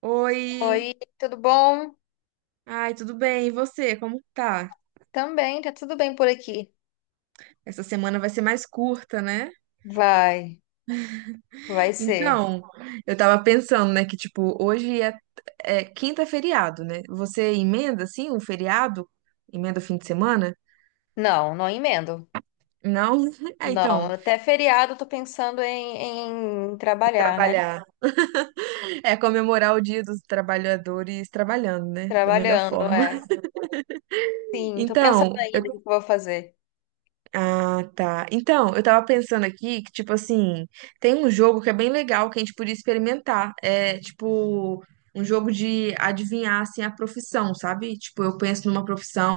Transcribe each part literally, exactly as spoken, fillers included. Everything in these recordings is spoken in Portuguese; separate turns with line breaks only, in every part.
Oi,
Oi, tudo bom?
ai, tudo bem? E você, como tá?
Também, tá tudo bem por aqui.
Essa semana vai ser mais curta, né?
Vai, vai ser.
Então, eu tava pensando, né, que tipo, hoje é, é quinta é feriado, né? Você emenda assim um feriado? Emenda o fim de semana?
Não, não emendo.
Não? É,
Não,
então,
até feriado eu tô pensando em, em
de
trabalhar, né?
trabalhar. É comemorar o Dia dos Trabalhadores trabalhando, né? Da melhor
Trabalhando,
forma.
é. Sim, tô pensando
Então,
ainda o que que eu vou fazer.
ah, tá. Então, eu tava pensando aqui que, tipo assim, tem um jogo que é bem legal que a gente podia experimentar. É, tipo, um jogo de adivinhar, assim, a profissão, sabe? Tipo, eu penso numa profissão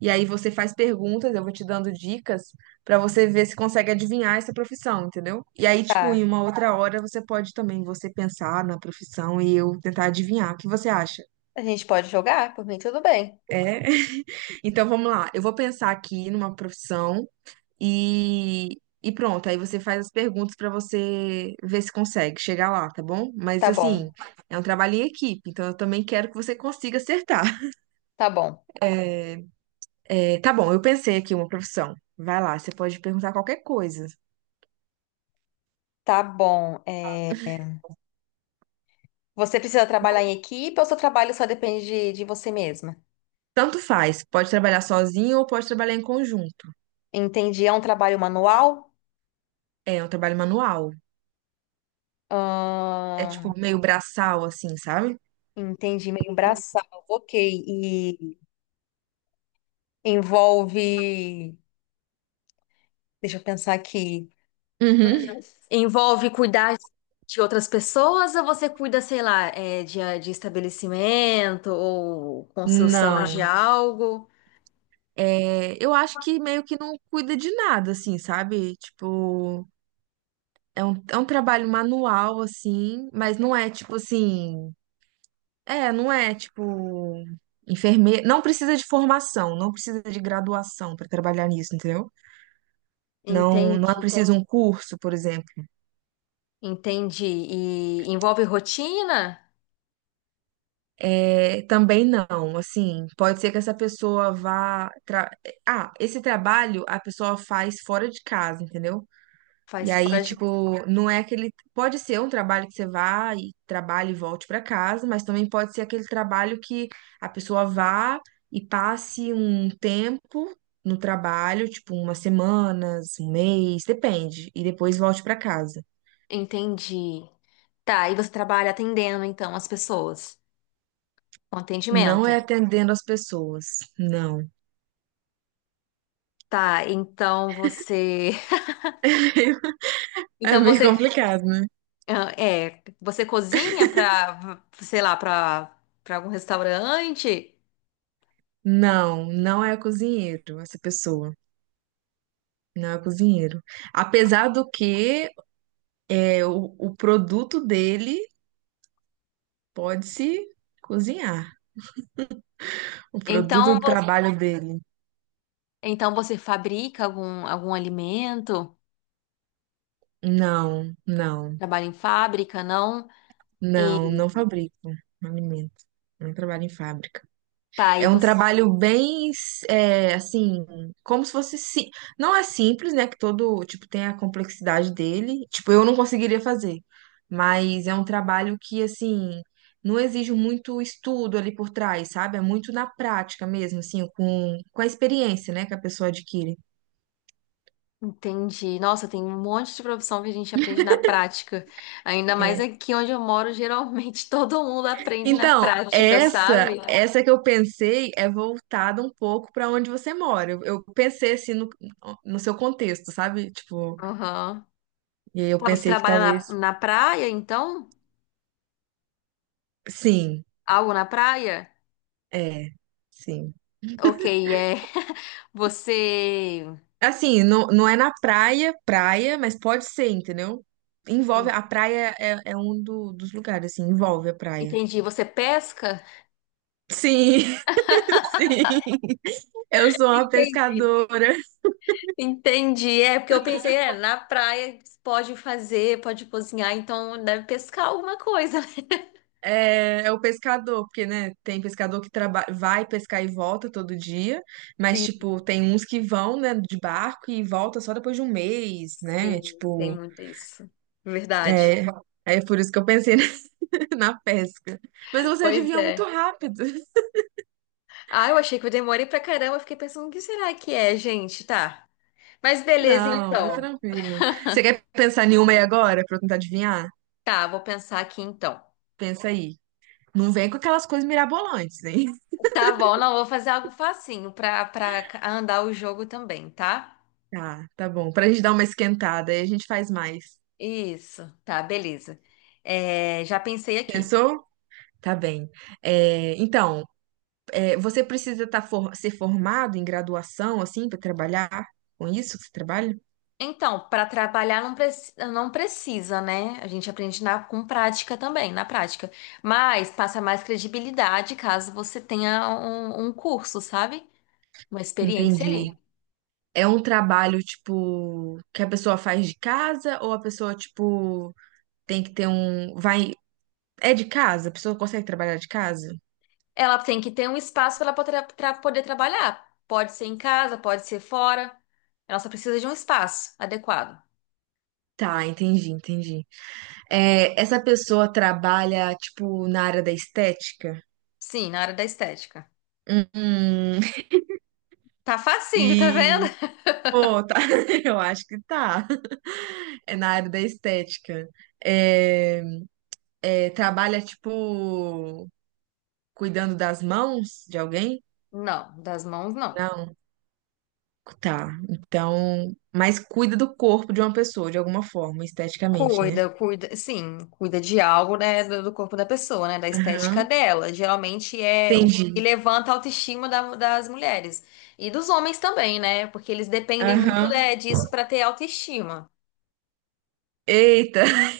e aí você faz perguntas, eu vou te dando dicas pra você ver se consegue adivinhar essa profissão, entendeu? E aí, tipo, em
Tá,
uma outra hora você pode também você pensar na profissão e eu tentar adivinhar. O que você acha?
a gente pode jogar? Por mim, tudo bem.
É. Então vamos lá. Eu vou pensar aqui numa profissão. E, e pronto, aí você faz as perguntas pra você ver se consegue chegar lá, tá bom? Mas
Tá
assim,
bom,
é um trabalho em equipe, então eu também quero que você consiga acertar.
tá bom,
É, tá bom, eu pensei aqui uma profissão. Vai lá, você pode perguntar qualquer coisa.
tá bom. É, você precisa trabalhar em equipe ou seu trabalho só depende de, de você mesma?
Tanto faz, pode trabalhar sozinho ou pode trabalhar em conjunto.
Entendi, é um trabalho manual?
É é um trabalho manual. É
Ahn,
tipo meio braçal, assim, sabe?
Entendi, meio braçal. Ok. E envolve. Deixa eu pensar aqui.
Uhum.
Envolve cuidar de outras pessoas ou você cuida, sei lá, é, de, de estabelecimento ou construção de
Não.
algo?
É, eu acho que meio que não cuida de nada, assim, sabe? Tipo. É um, é um trabalho manual, assim, mas não é tipo assim. É, não é tipo. Enfermeiro. Não precisa de formação, não precisa de graduação para trabalhar nisso, entendeu? Não, não é
Entendi,
preciso um curso, por exemplo.
entendi. E envolve rotina?
É, também não, assim, pode ser que essa pessoa vá. tra- Ah, esse trabalho a pessoa faz fora de casa, entendeu? E
Faz
aí,
fora de.
tipo, não é aquele. Pode ser um trabalho que você vá e trabalhe e volte para casa, mas também pode ser aquele trabalho que a pessoa vá e passe um tempo no trabalho, tipo, umas semanas, um mês, depende, e depois volte para casa.
Entendi. Tá, e você trabalha atendendo então as pessoas com
Não
atendimento.
é atendendo as pessoas, não.
Tá, então você.
É
Então
meio
você
complicado, né?
ah, é, você cozinha para, sei lá, para para algum restaurante?
Não, não é cozinheiro essa pessoa. Não é cozinheiro. Apesar do que é, o, o produto dele pode-se cozinhar. O produto
Então,
do Aí
vo-
trabalho fábrica. Dele.
então você fabrica algum algum alimento?
Não, não,
Trabalha em fábrica, não?
não, não fabrico alimento. Não trabalho em fábrica.
Tá, aí
É um
você
trabalho bem, é, assim, como se fosse, sim, não é simples, né? Que todo, tipo, tem a complexidade dele. Tipo, eu não conseguiria fazer. Mas é um trabalho que, assim, não exige muito estudo ali por trás, sabe? É muito na prática mesmo, assim, com, com a experiência, né? Que a pessoa adquire.
entende. Nossa, tem um monte de profissão que a gente aprende na prática. Ainda mais
É.
aqui onde eu moro, geralmente todo mundo aprende na
Então,
prática,
essa,
sabe?
essa que eu pensei é voltada um pouco para onde você mora. Eu, eu pensei assim no, no seu contexto, sabe? Tipo,
Aham.
e aí eu
Tá, você
pensei que
trabalha na,
talvez.
na praia, então?
Sim,
Algo na praia?
é, sim.
Ok, é. Você.
Assim, não, não é na praia, praia, mas pode ser, entendeu? Envolve, a praia é, é um do- dos lugares, assim, envolve a praia.
Entendi. Você pesca?
Sim, sim, eu sou uma
Entendi.
pescadora.
Entendi. É, porque eu pensei, é, na praia pode fazer, pode cozinhar, então deve pescar alguma coisa.
É, é o pescador, porque, né, tem pescador que traba- vai pescar e volta todo dia, mas,
Sim,
tipo, tem uns que vão, né, de barco e volta só depois de um mês, né?
sim, tem
Tipo,
muito isso. Verdade.
é, é por isso que eu pensei na pesca. Mas você
Pois
adivinhou muito
é.
rápido.
Ah, eu achei que eu demorei pra caramba. Eu fiquei pensando, o que será que é, gente? Tá. Mas beleza,
Não, é
então.
tranquilo. Você quer pensar em uma aí agora pra eu tentar adivinhar?
Tá, vou pensar aqui então.
Pensa aí. Não vem com aquelas coisas mirabolantes, hein?
Tá bom, não, vou fazer algo facinho pra, pra andar o jogo também, tá?
Tá, tá bom. Pra gente dar uma esquentada, aí a gente faz mais.
Isso, tá, beleza. É, já pensei aqui.
Pensou? Tá bem. É, então. É, você precisa tá for- ser formado em graduação, assim, para trabalhar com isso que você trabalha?
Então, para trabalhar não, preci- não precisa, né? A gente aprende na- com prática também, na prática. Mas passa mais credibilidade caso você tenha um, um curso, sabe? Uma experiência
Entendi.
ali.
É um trabalho, tipo, que a pessoa faz de casa ou a pessoa, tipo, tem que ter um. Vai. É de casa? A pessoa consegue trabalhar de casa?
Ela tem que ter um espaço para ela poder, pra poder trabalhar. Pode ser em casa, pode ser fora. Ela só precisa de um espaço adequado.
Tá, entendi, entendi. É, essa pessoa trabalha, tipo, na área da estética?
Sim, na área da estética.
Hum,
Tá facinho, tá vendo?
e. Pô, tá. Eu acho que tá. É na área da estética. É. É, trabalha, tipo, cuidando das mãos de alguém?
Não, das mãos não.
Não. Tá. Então. Mas cuida do corpo de uma pessoa, de alguma forma, esteticamente, né?
Cuida, cuida, sim, cuida de algo, né, do, do corpo da pessoa, né, da estética
Aham.
dela. Geralmente é o que
Entendi.
levanta a autoestima da- das mulheres e dos homens também, né, porque eles dependem muito,
Aham.
né, disso para ter autoestima.
Eita,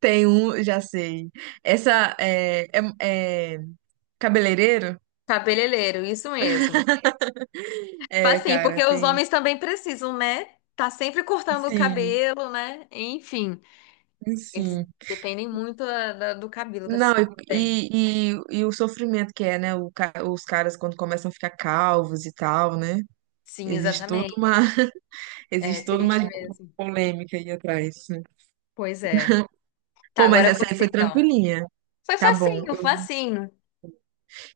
tem um, já sei. Essa é, é, é cabeleireiro?
Cabeleireiro, isso mesmo. Tipo
É,
assim,
cara,
porque os
tem.
homens também precisam, né, tá sempre cortando o
Sim,
cabelo, né, enfim, eles
sim.
dependem muito da- da- do cabelo para se
Não,
cortar bem.
e, e, e o sofrimento que é, né? o ca- os caras quando começam a ficar calvos e tal, né?
Sim,
Existe toda uma.
exatamente. É
Existe toda
triste
uma.
mesmo.
Polêmica aí atrás. Né?
Pois é. Tá,
Pô, mas
agora é
essa aí
você
foi
então.
tranquilinha.
Foi
Tá bom.
facinho,
Eu-
facinho.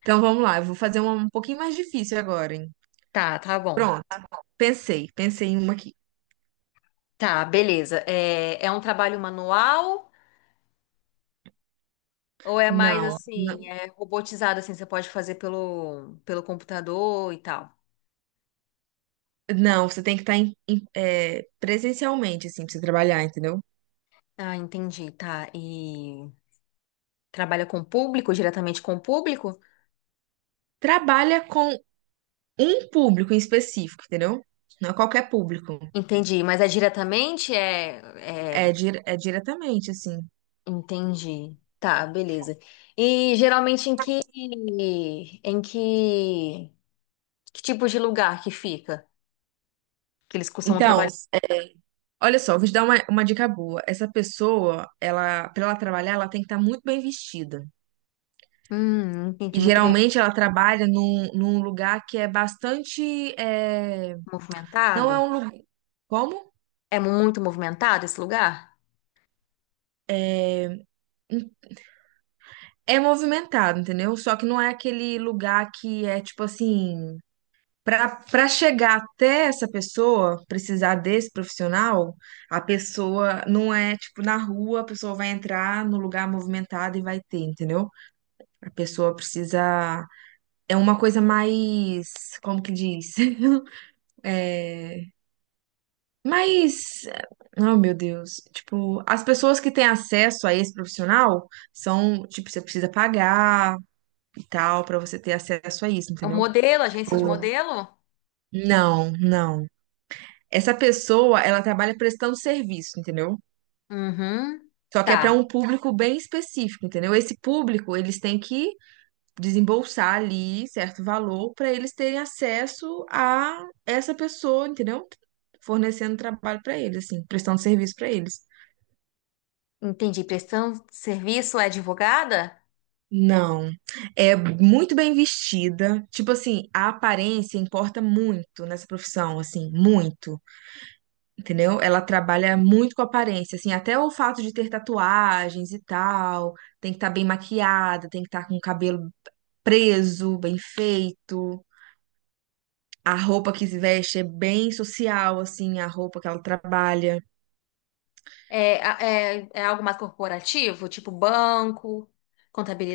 Então vamos lá, eu vou fazer uma um pouquinho mais difícil agora, hein?
Tá, tá bom.
Pronto, pensei, pensei em uma aqui.
Tá, beleza. É, é um trabalho manual ou é mais
Não,
assim,
não,
é robotizado assim, você pode fazer pelo, pelo computador e tal?
não, você tem que estar em- em- é, presencialmente, assim, pra você trabalhar, entendeu?
Ah, entendi, tá. E trabalha com o público, diretamente com o público?
Trabalha com um público em específico, entendeu? Não é qualquer público.
Entendi, mas é diretamente? É, é,
É, dire- é diretamente, assim.
entendi. Tá, beleza. E geralmente em que em que, que tipo de lugar que fica? Que eles costumam
Então,
trabalhar?
é, olha só, vou te dar uma, uma dica boa. Essa pessoa, ela, para ela trabalhar, ela tem que estar muito bem vestida.
Hum,
E
entendi muito bem.
geralmente ela trabalha num, num lugar que é bastante. é, não é
Movimentado?
um lugar. Como?
É muito movimentado esse lugar?
É movimentado, entendeu? Só que não é aquele lugar que é tipo assim. para para chegar até essa pessoa, precisar desse profissional, a pessoa não é tipo na rua, a pessoa vai entrar no lugar movimentado e vai ter, entendeu? A pessoa precisa. É uma coisa mais. Como que diz? É, Mas, oh meu Deus, tipo, as pessoas que têm acesso a esse profissional são, tipo, você precisa pagar e tal pra você ter acesso a isso,
É um
entendeu?
modelo, agência de
Tipo,
modelo?
não, não. Essa pessoa, ela trabalha prestando serviço, entendeu?
Uhum.
Só que é
Tá.
pra um público bem específico, entendeu? Esse público, eles têm que desembolsar ali certo valor pra eles terem acesso a essa pessoa, entendeu? Fornecendo trabalho pra eles, assim, prestando serviço pra eles.
Entendi. Prestação de serviço é advogada?
Não, é muito bem vestida. Tipo assim, a aparência importa muito nessa profissão, assim, muito, entendeu? Ela trabalha muito com aparência, assim, até o fato de ter tatuagens e tal, tem que estar bem maquiada, tem que estar com o cabelo preso, bem feito. A roupa que se veste é bem social, assim, a roupa que ela trabalha.
É, a- é, é algo mais corporativo, tipo banco,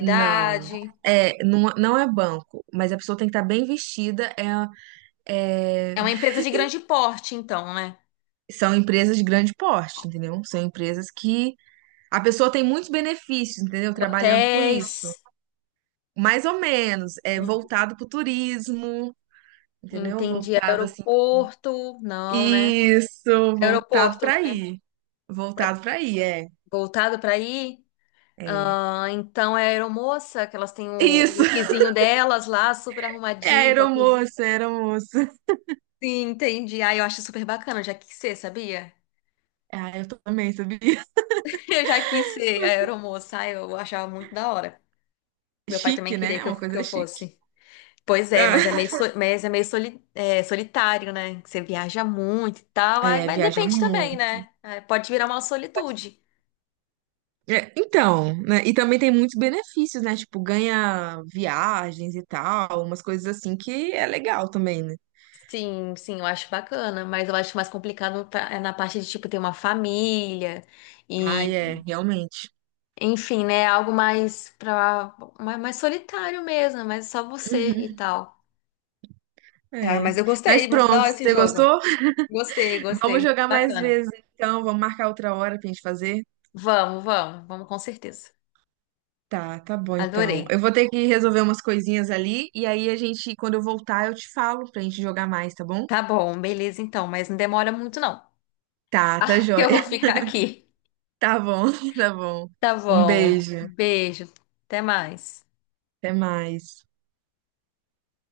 Não, é, não, não é banco, mas a pessoa tem que estar bem vestida, é, é
É uma empresa de grande porte, então, né?
são empresas de grande porte, entendeu? São empresas que a pessoa tem muitos benefícios, entendeu? Trabalhando com
Hotéis.
isso. Mais ou menos, é
Hum,
voltado para o turismo, entendeu?
Entendi.
Voltado assim.
Aeroporto. Não, né?
Isso, voltado
Aeroporto,
para
né?
aí. Voltado para aí, é,
Voltado para aí?
é.
Ah, então é a aeromoça, que elas têm o
Isso,
lookzinho delas lá, super
é
arrumadinho, topzinho.
aeromoça, é aeromoça.
Sim, entendi. Ah, eu acho super bacana, eu já quis ser, sabia?
Ah, eu também, sabia?
Eu já quis ser a aeromoça, ah, eu achava muito da hora. Meu pai
Chique,
também queria
né?
que eu,
Uma
que
coisa
eu
chique.
fosse. Pois é, mas é meio, so- mas é meio soli- é, solitário, né? Você viaja muito e tal, aí-
É,
mas
viaja
depende também,
muito.
né? Aí pode virar uma solitude.
É, então, né? E também tem muitos benefícios, né? Tipo, ganha viagens e tal, umas coisas assim que é legal também, né?
Sim, sim, eu acho bacana, mas eu acho mais complicado pra- é na parte de, tipo, ter uma família.
Ah,
e
é, realmente.
Enfim, né? Algo mais pra, mais, mais solitário mesmo, mas só você e
Uhum,
tal. Ah,
é.
mas eu
Mas
gostei, muito da
pronto,
hora esse
você
jogo.
gostou?
Gostei, gostei,
Vamos
muito
jogar mais
bacana.
vezes, então. Vamos marcar outra hora pra gente fazer.
Vamos, vamos, vamos com certeza.
Tá, tá bom, então. Eu
Adorei.
vou ter que resolver umas coisinhas ali, e aí a gente, quando eu voltar, eu te falo pra gente jogar mais, tá bom?
Tá bom, beleza então, mas não demora muito não.
Tá, tá
Ah,
joia.
eu vou ficar aqui.
Tá bom, tá bom.
Tá
Um
bom.
beijo.
Beijo. Até mais.
Até mais.